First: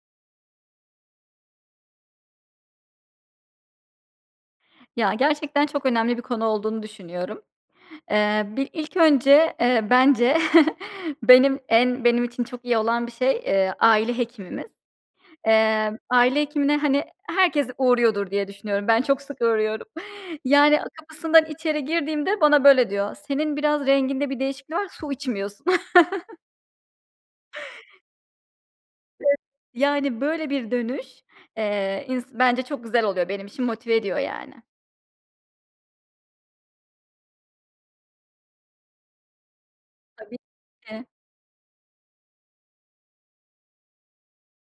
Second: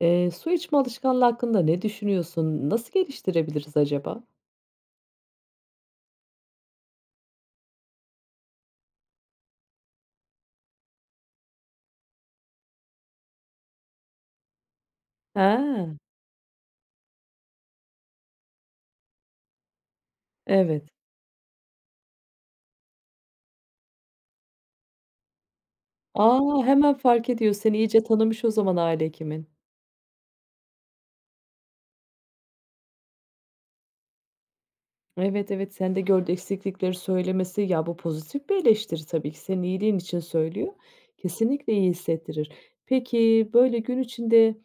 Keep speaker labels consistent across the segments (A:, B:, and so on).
A: Eee, su içme alışkanlığı hakkında ne düşünüyorsun? Nasıl geliştirebiliriz acaba?
B: Ya gerçekten çok önemli bir konu olduğunu düşünüyorum. Eee, bir ilk önce, eee, bence benim en benim için çok iyi olan bir şey, eee, aile hekimimiz.
A: He.
B: Eee, aile hekimine, hani, herkes uğruyordur diye düşünüyorum. Ben çok sık uğruyorum. Yani
A: Evet.
B: kapısından içeri girdiğimde bana böyle diyor "Senin biraz renginde bir değişiklik var, su içmiyorsun."
A: A! Hemen fark ediyor, seni iyice tanımış o zaman aile
B: [unintelligible]
A: hekimin.
B: Yani, böyle, bir dönüş, eee, ins bence çok güzel oluyor. Benim için motive ediyor yani.
A: Evet, evet. Sende gördüğü eksiklikleri söylemesi, ya, bu pozitif bir eleştiri tabii ki senin iyiliğin için
B: Tabii
A: söylüyor.
B: ki.
A: Kesinlikle iyi hissettirir. Peki, böyle, gün içinde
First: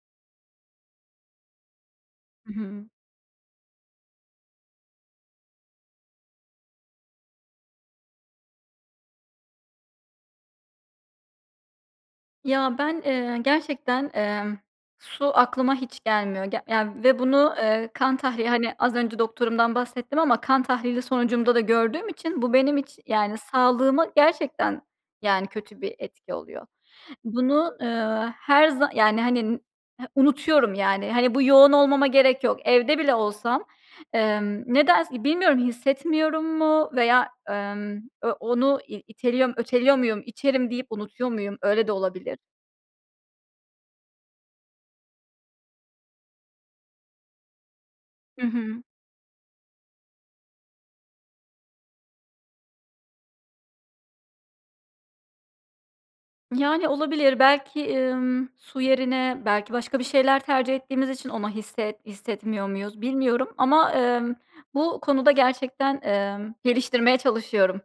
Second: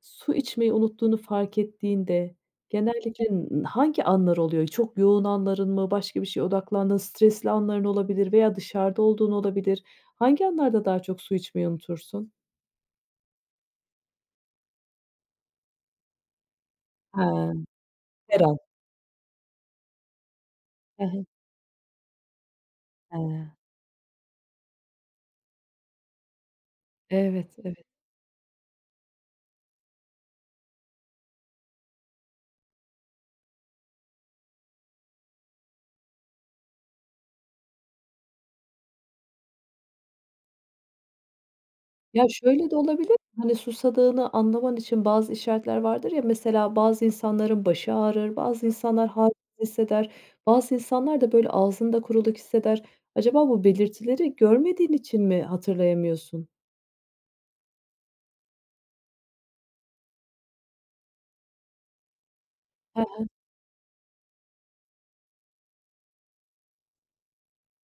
A: su içmeyi unuttuğunu fark ettiğinde
B: Hı hı.
A: genellikle n hangi anlar oluyor? Çok yoğun anların mı? Başka bir şeye odaklandığın stresli anların olabilir veya dışarıda olduğun olabilir. Hangi anlarda daha çok su içmeyi unutursun?
B: Ya ben, eee, gerçekten, emm, su aklıma hiç gelmiyor ge ya ve
A: He.
B: bunu,
A: Her
B: eee, kan tahlili,
A: an.
B: hani, az önce doktorumdan bahsettim ama kan tahlili
A: He he.
B: sonucumda da gördüğüm için bu benim iç yani,
A: He.
B: sağlığıma gerçekten, yani, kötü bir etki oluyor.
A: Evet,
B: Bunu,
A: evet.
B: ııı, her za yani, hani, unutuyorum yani. Hani, bu yoğun olmama gerek yok. Evde bile olsam, emm, nedense bilmiyorum, hissetmiyorum mu veya, emm, eee, onu i iteliyor, öteliyor muyum, içerim deyip unutuyor muyum öyle de
A: Ya
B: olabilir.
A: şöyle de olabilir, hani, susadığını anlaman için bazı işaretler vardır ya, mesela bazı insanların başı ağrır,
B: Hı
A: bazı
B: hı.
A: insanlar hâlsiz hisseder, bazı insanlar da böyle ağzında kuruluk hisseder. Acaba bu belirtileri görmediğin için mi hatırlayamıyorsun?
B: Yani, olabilir. Belki, ımm, su yerine belki başka bir şeyler tercih ettiğimiz için onu hisset hissetmiyor muyuz
A: He he.
B: bilmiyorum ama, emm, bu konuda gerçekten, emm, geliştirmeye çalışıyorum.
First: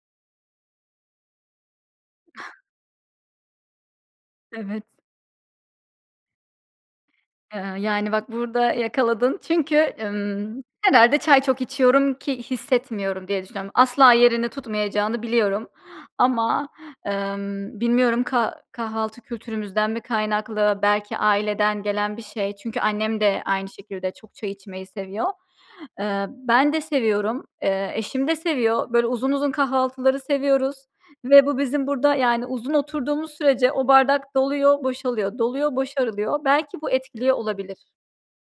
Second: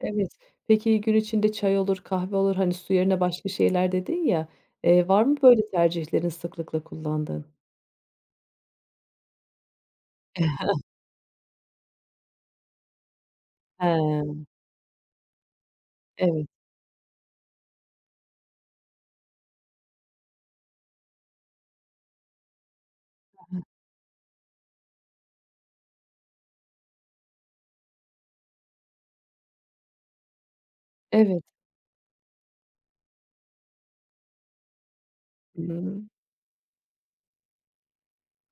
A: Evet. Peki, gün içinde çay olur, kahve olur, hani, su yerine başka şeyler, dedin ya,
B: Evet.
A: eee, var mı böyle tercihlerin sıklıkla kullandığın?
B: Eee, yani, bak burada yakaladın çünkü, ımm, herhâlde çay çok içiyorum ki hissetmiyorum diye düşünüyorum. Asla
A: He.
B: yerini tutmayacağını biliyorum
A: Evet.
B: ama, emm, bilmiyorum kah kahvaltı kültürümüzden mi kaynaklı belki aileden gelen bir şey çünkü annem de
A: Hı.
B: aynı şekilde çok çay içmeyi seviyor. Eee, ben de seviyorum, eee, eşim de seviyor. Böyle uzun uzun kahvaltıları seviyoruz
A: Evet.
B: ve bu bizim burada, yani, uzun oturduğumuz sürece o bardak doluyor, boşalıyor, doluyor,
A: [unintelligible]
B: boşarılıyor. Belki bu etkiliyor olabilir.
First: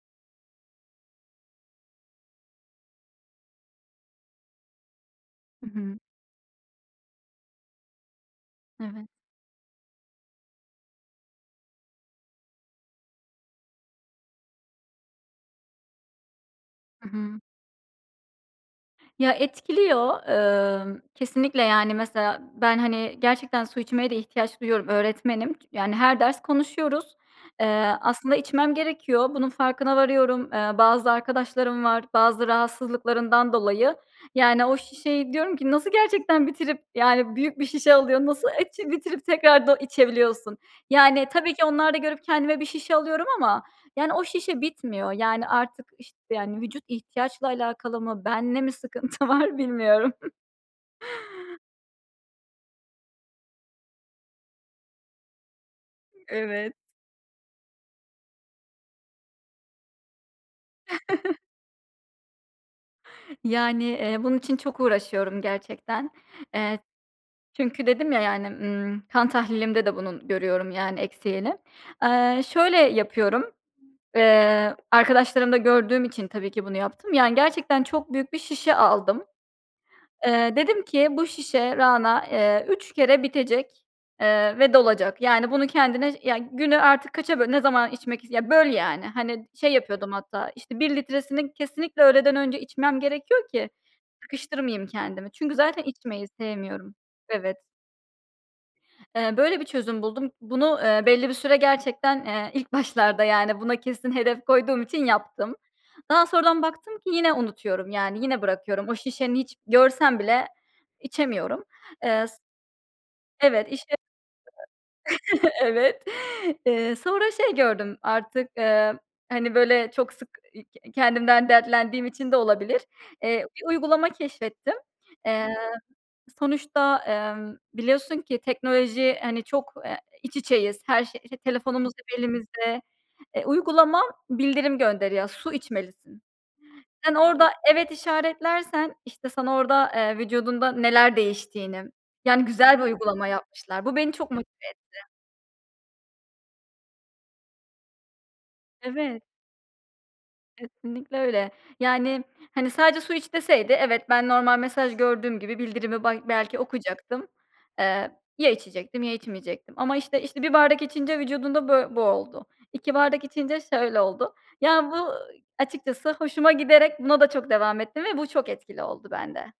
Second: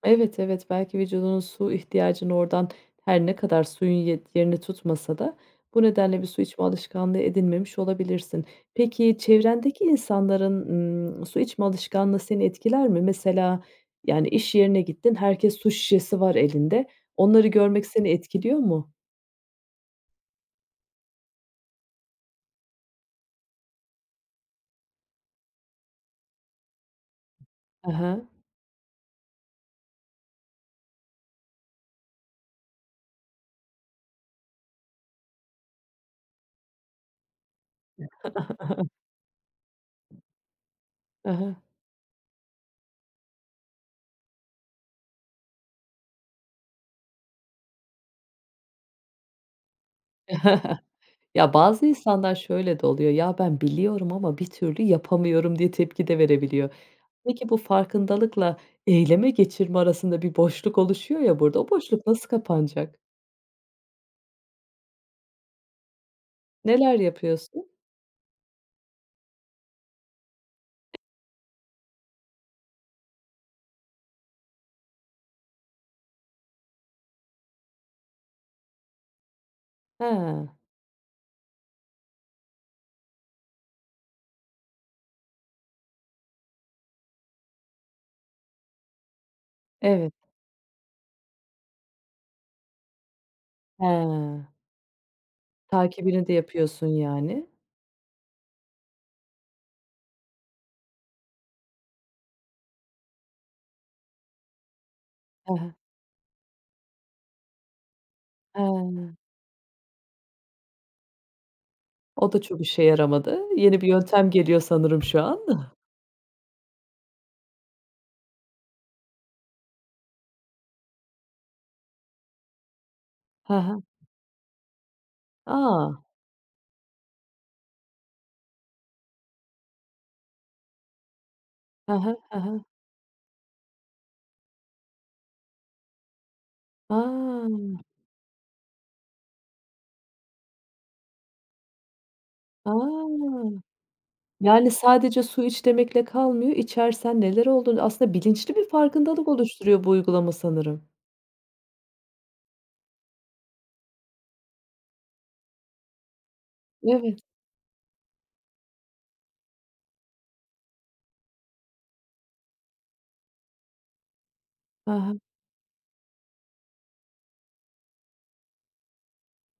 A: Evet, evet. Belki vücudunun su ihtiyacını oradan -her ne kadar suyun ye yerini tutmasa da
B: Hı
A: bu
B: hı.
A: nedenle bir su içme alışkanlığı edinmemiş olabilirsin.
B: Evet.
A: Peki, çevrendeki insanların, ımm, su içme alışkanlığı seni etkiler mi? Mesela, yani, iş yerine gittin, herkes su şişesi var elinde,
B: Hı hı.
A: onları görmek seni etkiliyor mu?
B: Ya, etkiliyor. Eee, kesinlikle, yani, mesela ben, hani, gerçekten su içmeye de ihtiyaç duyuyorum, öğretmenim. Ç yani, her ders konuşuyoruz.
A: Hı
B: Eee,
A: hı.
B: aslında içmem gerekiyor. Bunun farkına varıyorum. Eee, bazı arkadaşlarım var, bazı rahatsızlıklarından dolayı. Yani, o şişeyi diyorum ki nasıl gerçekten bitirip, yani, büyük bir şişe alıyor, nasıl [unintelligible] bitirip tekrardan içebiliyorsun? Yani,
A: Hı
B: tabii
A: hı.
B: ki onlar da görüp kendime bir şişe alıyorum ama, yani, o şişe bitmiyor. Yani, artık işt yani, vücut ihtiyaçla alakalı mı, benle mi sıkıntı var bilmiyorum.
A: Ya, bazı insanlar şöyle de oluyor; "Ya ben, biliyorum ama bir türlü yapamıyorum" diye tepki de verebiliyor.
B: Evet.
A: Peki, bu farkındalıkla, eyleme geçirme arasında bir boşluk oluşuyor ya burada, o boşluk nasıl kapanacak?
B: Yani, eee, bunun için çok uğraşıyorum gerçekten. Eee,
A: Neler yapıyorsun?
B: çünkü dedim ya, yani, ımm, kan tahlilimde de bunun görüyorum, yani, eksiğini. Eee, şöyle yapıyorum, eee, arkadaşlarımda gördüğüm için tabii ki bunu yaptım. Yani, gerçekten çok büyük bir şişe a aldım.
A: Hıı.
B: Eee, dedim ki bu şişe, Rana, eee, 3 kere bitecek, eee, ve dolacak. Yani, bunu kendine, ya, günü artık kaça böl ne zaman içmek is ya, böl, yani, hani, şey yapıyordum
A: Evet.
B: hatta, işte, 1 litresini kesinlikle öğleden önce içmem gerekiyor ki
A: Hıı.
B: sıkıştırmayayım kendimi. Çünkü zaten
A: Takibini
B: içmeyi
A: de yapıyorsun
B: sevmiyorum.
A: yani?
B: Evet. Eee, böyle bir çözüm buldum. Bunu, eee, belli bir süre gerçekten, eee, ilk başlarda, yani, buna kesin hedef koyduğum için yaptım.
A: Hı hı.
B: Daha sonradan baktım ki yine unutuyorum, yani, yine bırakıyorum. O
A: Hıı.
B: şişe hiç görsem bile içemiyorum. Eee,
A: O
B: s
A: da çok işe yaramadı.
B: evet,
A: Yeni bir
B: işte.
A: yöntem geliyor sanırım şu an.
B: Evet. Eee, sonra şey gördüm artık, eee, hani, böyle çok sık, iii, kendimden dertlendiğim için de olabilir, eee,
A: Hı
B: bir
A: hı.
B: uygulama keşfettim. Eee,
A: A!
B: sonuçta, eee, biliyorsun ki teknoloji, hani, çok, eee, iç içeyiz, her şey, işte,
A: Hı
B: telefonumuz
A: hı,
B: hep
A: hı hı.
B: elimizde. Eee, uygulama bildirim gönderiyor; su içmelisin. Sen, orada
A: A!
B: evet işaretlersen, işte, sana orada, eee, vücudunda neler değiştiğini, yani,
A: A!
B: güzel bir uygulama yapmışlar. Bu, beni çok motive
A: Yani,
B: etti.
A: sadece su iç demekle kalmıyor, içersen neler olduğunu Aslında bilinçli bir
B: Evet.
A: farkındalık oluşturuyor bu uygulama sanırım.
B: Kesinlikle öyle. Yani, hani, sadece su iç deseydi evet ben, normal mesaj gördüğüm gibi bildirimi bay belki
A: Evet.
B: okuyacaktım, eee, ya içecektim ya içmeyecektim. Ama, işte, işte, 1 bardak içince vücudunda bö bu oldu. 2 bardak içince şöyle oldu.
A: Hı
B: Ya, bu
A: hı.
B: açıkçası hoşuma giderek buna da çok devam ettim ve bu, çok etkili oldu bende.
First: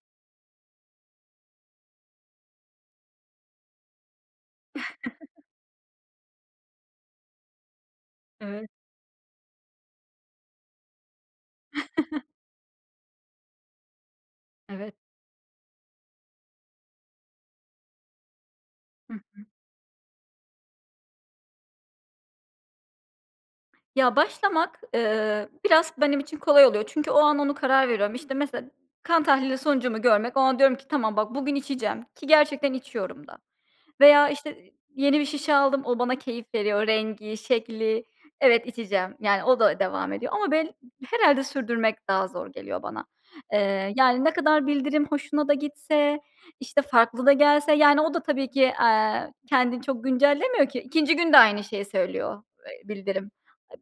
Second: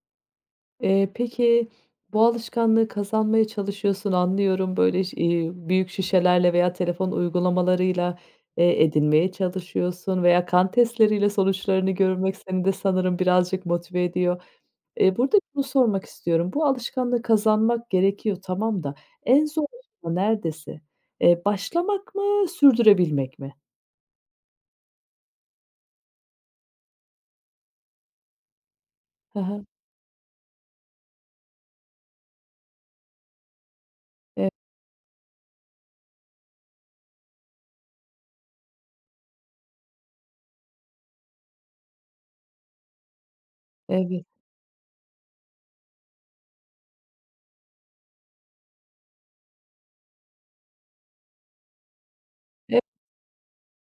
A: Eee, peki, bu alışkanlığı kazanmaya çalışıyorsun, anlıyorum, böyle şi eee, büyük şişelerle veya telefon uygulamalarıyla,
B: Evet.
A: eee, edinmeye çalışıyorsun veya kan testleriyle sonuçlarını görmek seni de sanırım birazcık motive ediyor.
B: Evet.
A: Eee, burada şunu sormak istiyorum. Bu alışkanlığı kazanmak gerekiyor, tamam da
B: Hı
A: en
B: hı.
A: zor [unintelligible] nerdesi? Eee, başlamak mı, sürdürebilmek mi?
B: Ya, başlamak, eee, biraz benim için kolay oluyor çünkü o an onu karar veriyorum. İşte, mesela kan
A: Hı
B: tahlili
A: hı.
B: sonucumu görmek o an diyorum ki "Tamam bak, bugün içeceğim" ki gerçekten içiyorum da. Veya,
A: E
B: işte, yeni bir şişe aldım; o, bana keyif veriyor rengi, şekli. Evet, içeceğim, yani, o da devam ediyor. Ama bel herhâlde sürdürmek daha zor geliyor bana. Eee, yani,
A: Evet.
B: ne kadar bildirim hoşuma da gitse, işte, farklı da gelse, yani, o da tabii ki, eee, kendini çok güncellemiyor ki 2'nci gün de aynı şeyi söylüyor,
A: E
B: eee, bildirim.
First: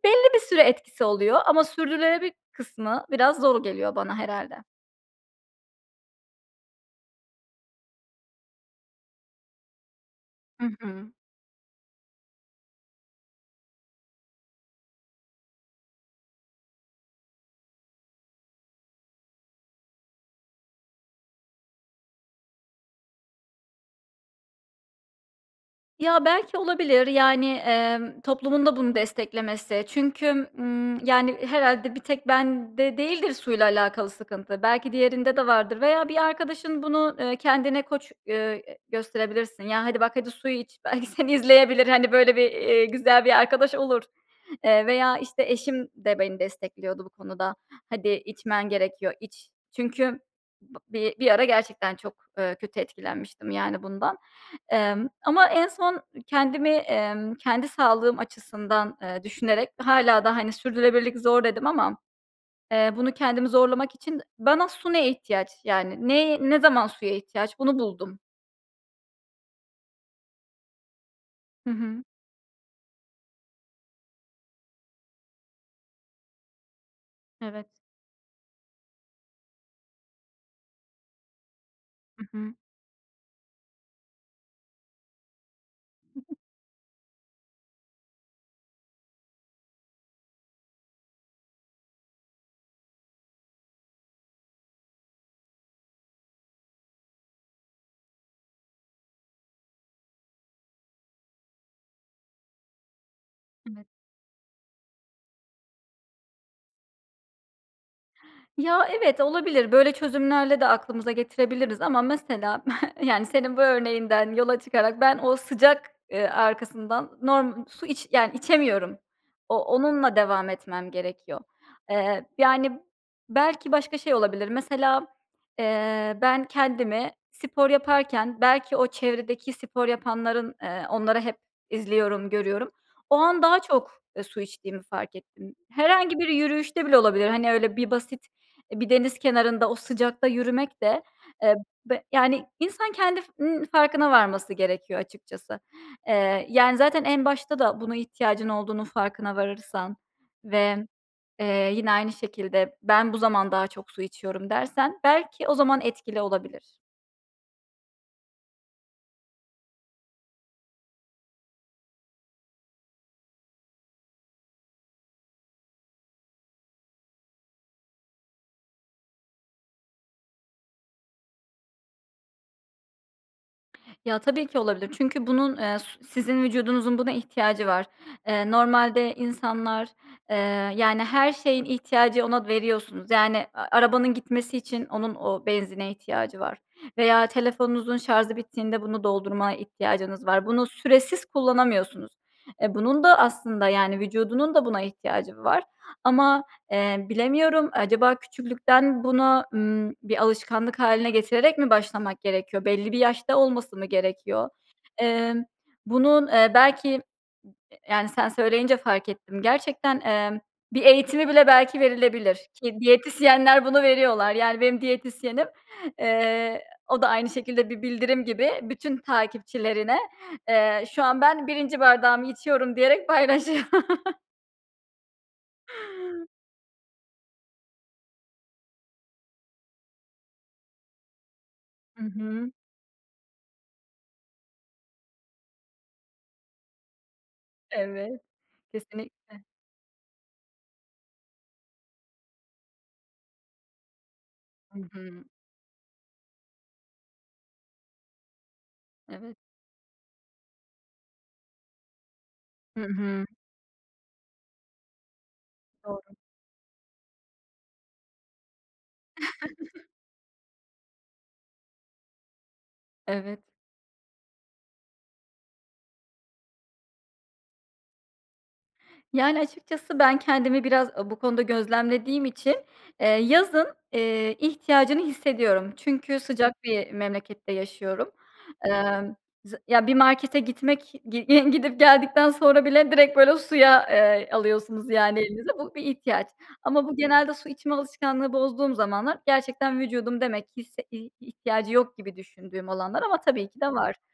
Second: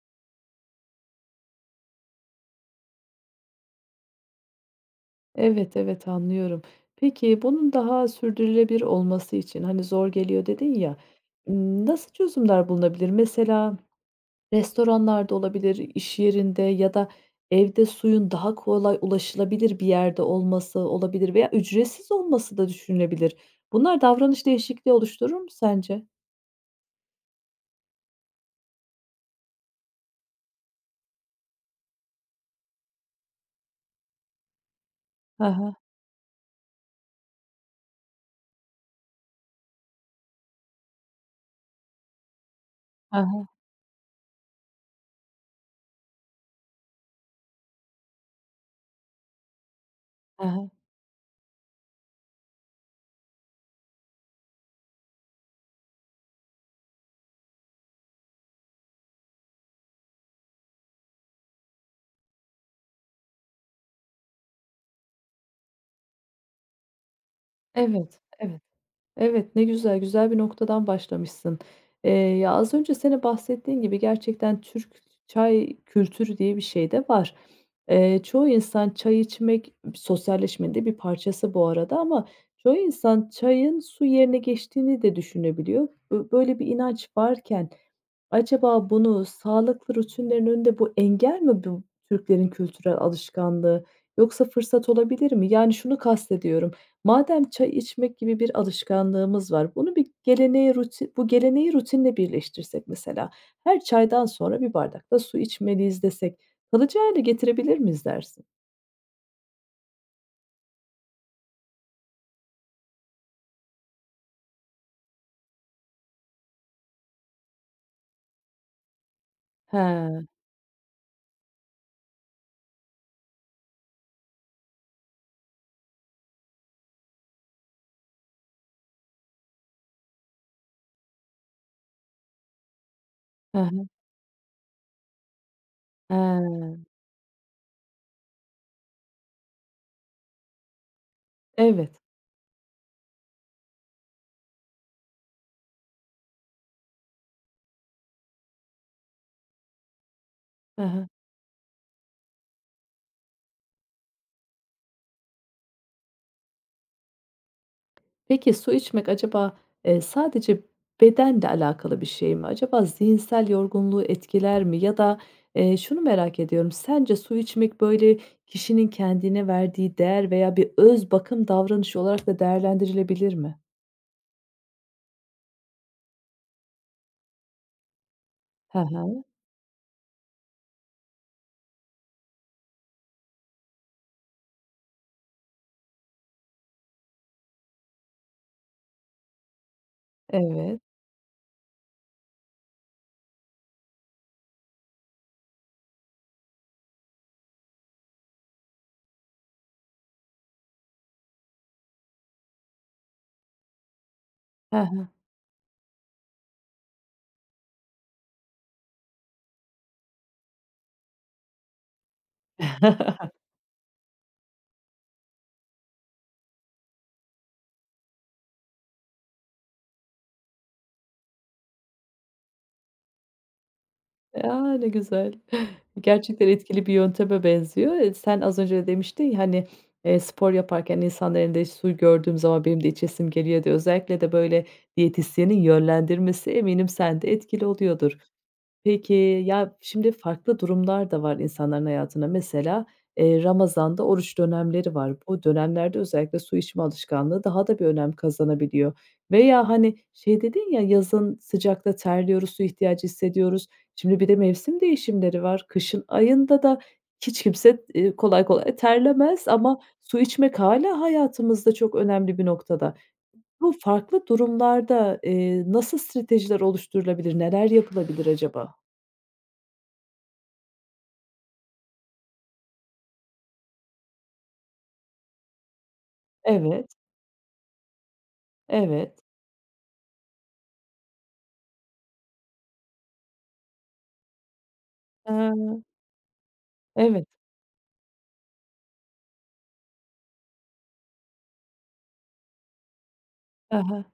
B: Belli bir süre etkisi oluyor ama sürdürülebilir kısmı biraz zor geliyor bana herhâlde.
A: Evet, evet anlıyorum, peki bunun daha sürdürülebilir olması için, hani, zor geliyor
B: Hı
A: dedin ya,
B: hı.
A: ımm, nasıl çözümler bulunabilir? Mesela restoranlar da olabilir, iş yerinde ya da evde suyun daha kolay ulaşılabilir bir yerde olması olabilir veya ücretsiz olması da düşünülebilir. Bunlar davranış değişikliği oluşturur mu sence?
B: Ya, belki olabilir. Yani, emm, toplumun da bunu desteklemesi çünkü, ımm, yani, herhâlde bir tek bende değildir suyla alakalı sıkıntı. Belki diğerinde de
A: Ha
B: vardır
A: ha.
B: veya bir arkadaşın bunu, ııı, kendine koç, eee, e, gösterebilirsin. Ya, hadi bak hadi suyu iç belki seni izleyebilir hani, böyle bir, eee,
A: Ha
B: güzel bir
A: ha.
B: arkadaş olur, eee, veya işte eşim de beni destekliyordu bu konuda. Hadi içmen gerekiyor iç. Çünkü
A: Ha ha.
B: bı bi bir ara gerçekten çok, ııı, kötü etkilenmiştim yani bundan. Emm, ama en son kendimi, emm, kendi sağlığım açısından, eee, düşünerek hâlâ da, hani, sürdürülebilirlik zor dedim ama. Eee, bunu kendimi zorlamak için bana su ne ihtiyaç, yani, ne, ne zaman suya ihtiyaç bunu buldum.
A: Evet, evet, evet. Ne güzel. Güzel bir noktadan başlamışsın.
B: Hı hı.
A: Eee, ya az önce senin bahsettiğin gibi gerçekten Türk ç çay kültürü diye bir şey de var.
B: Evet.
A: Eee, çoğu insan çay içmek sosyalleşmenin de bir parçası bu arada
B: Hı
A: ama
B: hı.
A: çoğu insan çayın su yerine geçtiğini de düşünebiliyor. B
B: [unintelligible]
A: böyle bir inanç varken acaba bunu sağlıklı rutinlerin önünde bu engel mi bu Türklerin kültürel alışkanlığı yoksa fırsat olabilir mi? Yani, şunu kastediyorum madem çay içmek gibi bir alışkanlığımız var, bunu bir geleneğe ruti bu geleneği rutinle birleştirsek mesela her
B: [unintelligible]
A: çaydan sonra bir bardak da su içmeliyiz desek, kalıcı hâle getirebilir miyiz dersin?
B: Ya, evet olabilir, böyle çözümlerle de aklımıza getirebiliriz ama mesela yani, senin bu örneğinden yola çıkarak ben o sıcak, ııı, arkasından norm su iç, yani, içemiyorum. O onunla
A: He.
B: devam etmem gerekiyor. Eee, yani, belki başka şey olabilir mesela, eee, ben kendimi spor yaparken belki o çevredeki spor yapanların, eee, onları hep izliyorum, görüyorum, o an daha
A: Ha ha.
B: çok, e, su içtiğimi fark ettim. Herhangi bir
A: He.
B: yürüyüşte bile olabilir, hani, öyle bir basit, e, bir deniz kenarında o sıcakta yürümek de. Eee,
A: Evet.
B: b yani, insan kendi n farkına varması gerekiyor açıkçası. Eee, yani, zaten en başta da buna ihtiyacın olduğunun farkına varırsan
A: Ha
B: ve,
A: ha.
B: eee, yine aynı şekilde ben bu zaman daha çok su içiyorum dersen belki o zaman etkili olabilir.
A: Peki su içmek acaba, eee, sadece bedenle alakalı bir şey mi? Acaba zihinsel yorgunluğu etkiler mi? Ya da, eee, şunu merak ediyorum, sence su içmek böyle kişinin kendine verdiği değer veya bir öz bakım davranışı olarak da değerlendirilebilir mi?
B: Ya, tabii ki olabilir çünkü bunun, eee, s sizin vücudunuzun buna ihtiyacı var. Eee,
A: Hı
B: normalde
A: hı.
B: insanlar, eee, yani, her şeyin ihtiyacı ona veriyorsunuz. Yani, a arabanın gitmesi için onun o benzine ihtiyacı var veya telefonunuzun şarjı bittiğinde bunu doldurmaya ihtiyacınız var. Bunu
A: Evet.
B: süresiz kullanamıyorsunuz. E, bunun da aslında, yani, vücudunun da buna ihtiyacı var ama, eee, bilemiyorum acaba küçüklükten buna, ımm, bir alışkanlık hâline getirerek mi başlamak gerekiyor? Belli bir yaşta olması mı gerekiyor?
A: Hı hı.
B: Emm, bunun, eee, belki, ııı, yani, sen söyleyince fark ettim gerçekten, emm, bir eğitimi bile belki verilebilir ki diyetisyenler bunu veriyorlar. Yani benim diyetisyenim, eee, o da aynı şekilde bir bildirim gibi bütün takipçilerine, eee, şu an ben 1. bardağımı içiyorum diyerek paylaşıyor.
A: A. Ne güzel gerçekten etkili bir yönteme benziyor, eee, sen az önce demiştin, ya, hani, eee, spor yaparken insanların elinde su
B: Hı
A: gördüğüm
B: hı.
A: zaman benim de içesim geliyor de özellikle de böyle diyetisyenin yönlendirmesi eminim sen de etkili oluyordur.
B: Evet,
A: Peki,
B: kesinlikle.
A: ya, şimdi farklı durumlarda var insanların hayatında mesela, eee, Ramazan'da oruç
B: Hı
A: dönemleri var.
B: hı.
A: Bu dönemlerde özellikle su içme alışkanlığı daha da bir önem kazanabiliyor
B: Evet.
A: veya hani şey dedin, ya, yazın sıcakta terliyoruz, su
B: Hı
A: ihtiyacı
B: hı.
A: hissediyoruz, şimdi bir de mevsim değişimleri var,
B: Doğru.
A: kışın ayında da hiç kimse, eee, kolay kolay terlemez ama su içmek hâlâ hayatımızda çok önemli bir noktada.
B: Evet.
A: Bu farklı durumlarda, eee, nasıl stratejiler oluşturulabilir, neler yapılabilir acaba?
B: Yani, açıkçası ben kendimi biraz o bu konuda gözlemlediğim için, eee, yazın, eee, ihtiyacını hissediyorum çünkü sıcak
A: Evet.
B: bir memlekette yaşıyorum. Emm,
A: Evet.
B: z ya, bir markete gitmek gi gidip geldikten sonra bile direkt böyle suya, eee, alıyorsunuz yani elinize, bu bir
A: Hıı.
B: ihtiyaç ama bu
A: Evet.
B: genelde su içme alışkanlığı bozduğum zamanlar gerçekten vücudum demek ki hisse hi ihtiyacı yok gibi düşündüğüm olanlar ama tabii ki de
A: Hı
B: var.
A: hı.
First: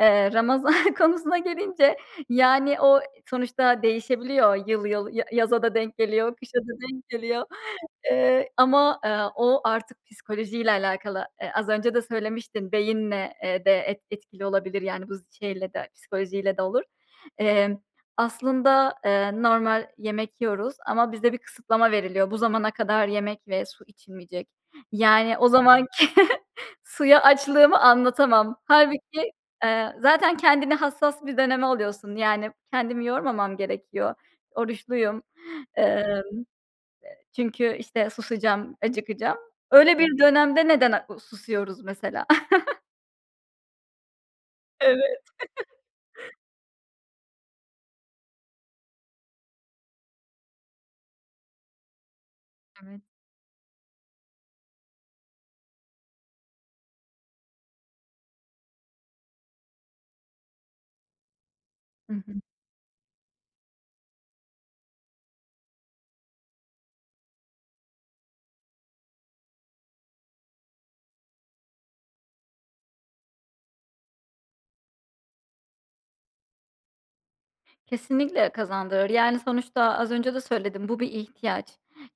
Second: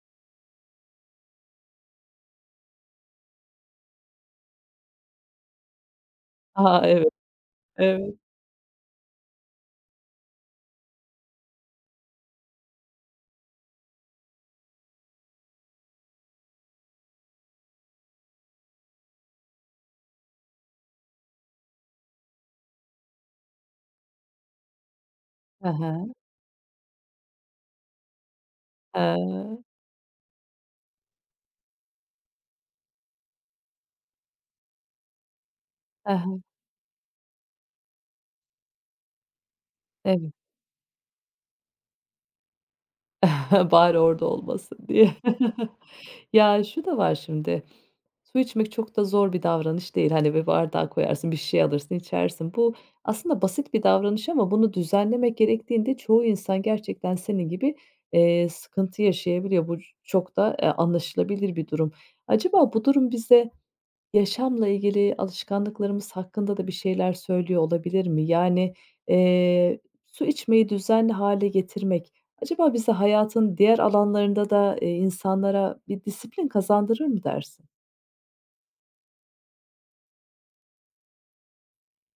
B: Eee Ramazan konusuna gelince, yani, o sonuçta değişebiliyor yıl yıl, ya yaza da denk geliyor, kışa da
A: A.
B: denk
A: Evet.
B: geliyor.
A: Evet.
B: Eee, ama, eee, o artık psikolojiyle alakalı, eee, az önce de söylemiştin beyinle, eee, de et etkili olabilir, yani, bu z şeyle de psikolojiyle de olur. Emm, aslında, eee, normal yemek yiyoruz ama bize bir kısıtlama veriliyor. Bu zamana kadar yemek ve su içilmeyecek. Yani, o
A: Hı
B: zamanki
A: hı.
B: suya açlığımı anlatamam. Hâlbuki,
A: A.
B: eee, zaten kendini hassas bir döneme alıyorsun. Yani, kendimi yormamam gerekiyor. Oruçluyum.
A: Hı
B: Eee,
A: hı.
B: çünkü, işte, susacağım, acıkacağım. Öyle bir
A: Evet.
B: dönemde neden, a, susuyoruz mesela?
A: Bari orada olmasın, diye.
B: Evet.
A: Ya, şu da var şimdi. Su içmek çok da zor bir davranış değil. Hani, bir bardağa koyarsın, bir şişeye alırsın, içersin. Bu
B: Evet.
A: aslında basit bir davranış ama bunu düzenlemek gerektiğinde çoğu insan gerçekten senin gibi, eee, sıkıntı yaşayabiliyor. Bu çok da, eee, anlaşılabilir bir durum.
B: Hı hı.
A: Acaba bu durum bize yaşamla ilgili alışkanlıklarımız hakkında da bir şeyler söylüyor olabilir mi? Yani, eee, su içmeyi düzenli hâle getirmek, acaba bize hayatın diğer alanlarında da, eee, insanlara bir disiplin kazandırır mı dersin?
B: Kesinlikle kazandırır. Yani, sonuçta az önce de söyledim, bu bir ihtiyaç.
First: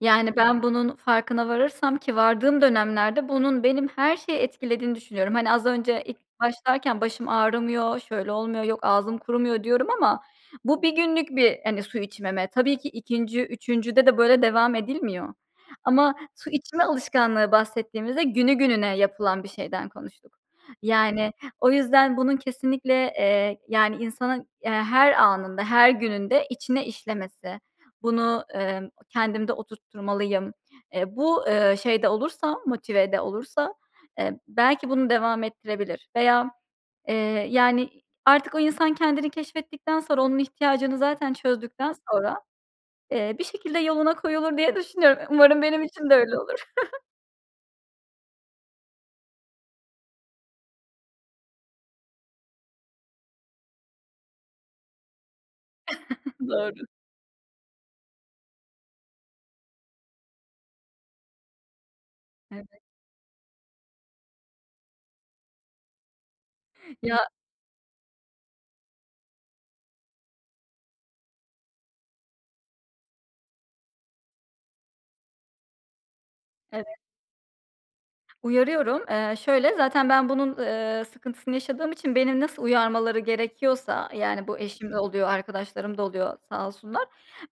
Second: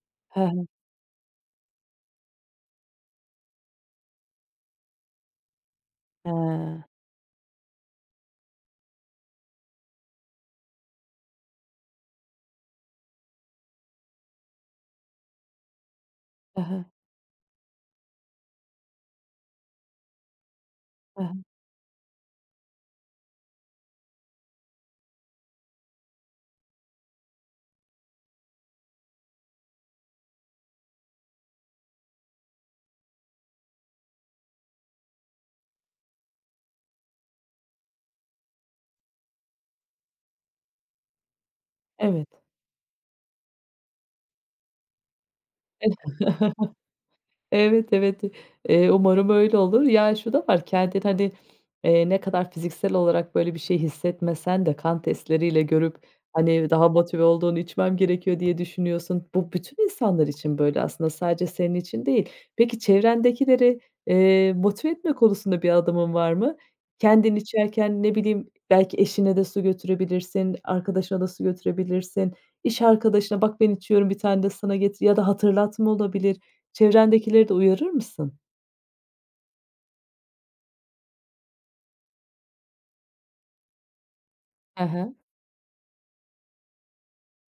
B: Yani,
A: He
B: ben
A: he.
B: bunun farkına varırsam ki vardığım dönemlerde bunun benim her şeyi etkilediğini düşünüyorum. Hani, az önce ilk
A: He.
B: başlarken başım ağrımıyor, şöyle olmuyor, yok ağzım kurumuyor, diyorum ama bu 1 günlük bir, hani, su içmeme. Tabii ki 2'nci, 3'üncüde de böyle devam edilmiyor. Ama su
A: He
B: içme
A: he.
B: alışkanlığı bahsettiğimizde günü gününe yapılan bir şeyden konuştuk.
A: He
B: Yani,
A: he.
B: o yüzden bunun kesinlikle, eee, yani, insanın, eee, her anında, her gününde içine işlemesi, bunu, emm, kendimde oturtturmalıyım, eee, bu, eee, şeyde olursa, motivede olursa, eee, belki bunu devam ettirebilir veya, eee, yani, artık o insan kendini keşfettikten sonra onun ihtiyacını zaten çözdükten
A: Evet.
B: sonra, eee, bir şekilde yoluna koyulur diye düşünüyorum. Umarım benim
A: E
B: için de öyle olur.
A: evet, evet, i eee, umarım öyle olur. Yani, şu da var, kendin, hani, eee, ne kadar fiziksel olarak böyle bir şey hissetmesen de, kan testleriyle görüp, hani,
B: Doğru.
A: daha motive olduğunu içmem gerekiyor, diye düşünüyorsun. Bu, bütün insanlar için böyle aslında, sadece senin için değil.
B: Evet.
A: Peki, çevrendekileri, eee, motive etme konusunda bir adımın var mı?
B: Ya
A: Kendin içerken, ne bileyim, belki eşine de su götürebilirsin, arkadaşına da su götürebilirsin, iş arkadaşına "Bak, ben içiyorum, bir tane de sana getir" ya da hatırlatma olabilir,
B: Evet.
A: çevrendekileri de uyarır mısın?
B: Uyarıyorum. Eee, şöyle zaten ben bunun, eee, sıkıntısını yaşadığım için beni nasıl uyarmaları gerekiyorsa, yani, bu
A: He
B: eşim de
A: he.
B: oluyor, arkadaşlarım da oluyor, sağ olsunlar.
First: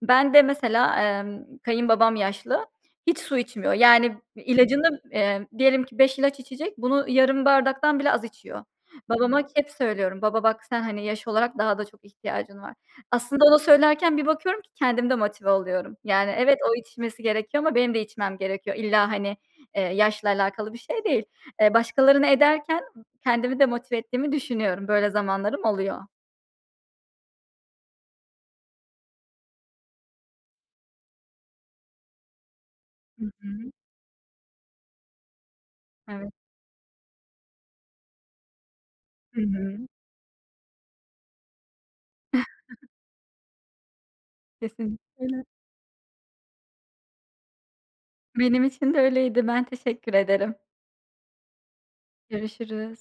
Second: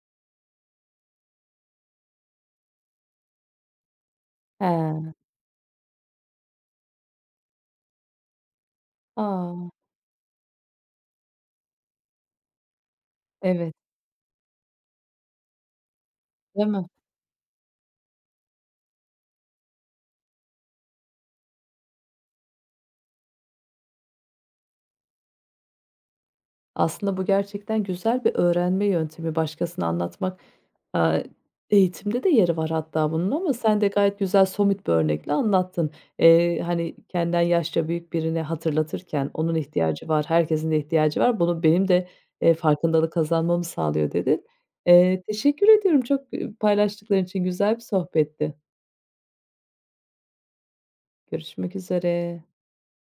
B: Ben de mesela, emm, kayınbabam yaşlı. Hiç su içmiyor. Yani, ilacını,
A: He.
B: eee, diyelim ki, 5 ilaç içecek bunu yarım bardaktan bile az içiyor. Babama hep
A: A!
B: söylüyorum. "Baba, bak, sen, hani, yaş olarak daha da çok ihtiyacın var." Aslında onu
A: Evet.
B: söylerken bir bakıyorum ki kendim de motive oluyorum. Yani, evet,
A: Değil
B: o
A: mi!
B: içmesi gerekiyor ama benim de içmem gerekiyor. İlla, hani, eee, yaşla alakalı bir şey değil. Eee, başkalarını ederken kendimi de motive ettiğimi düşünüyorum. Böyle zamanlarım oluyor.
A: Aslında bu gerçekten güzel bir öğrenme yöntemi, başkasına anlatmak, aaa, eğitimde de yeri var hatta
B: Hı
A: bunun ama
B: hı.
A: sen de gayet güzel, somut bir örnekle anlattın.
B: Evet.
A: Eee, hani, kendinden yaşça büyük birine hatırlatırken
B: Hı
A: onun
B: hı.
A: ihtiyacı var, herkesin ihtiyacı var, bunu benim de, eee, farkındalık kazanmamı sağlıyor, dedin.
B: Kesinlikle
A: Eee,
B: öyle.
A: teşekkür ediyorum, çok, ııı, paylaştıkların için güzel bir sohbetti.
B: Benim için de öyleydi. Ben teşekkür ederim.
A: Görüşmek üzere.
B: Görüşürüz.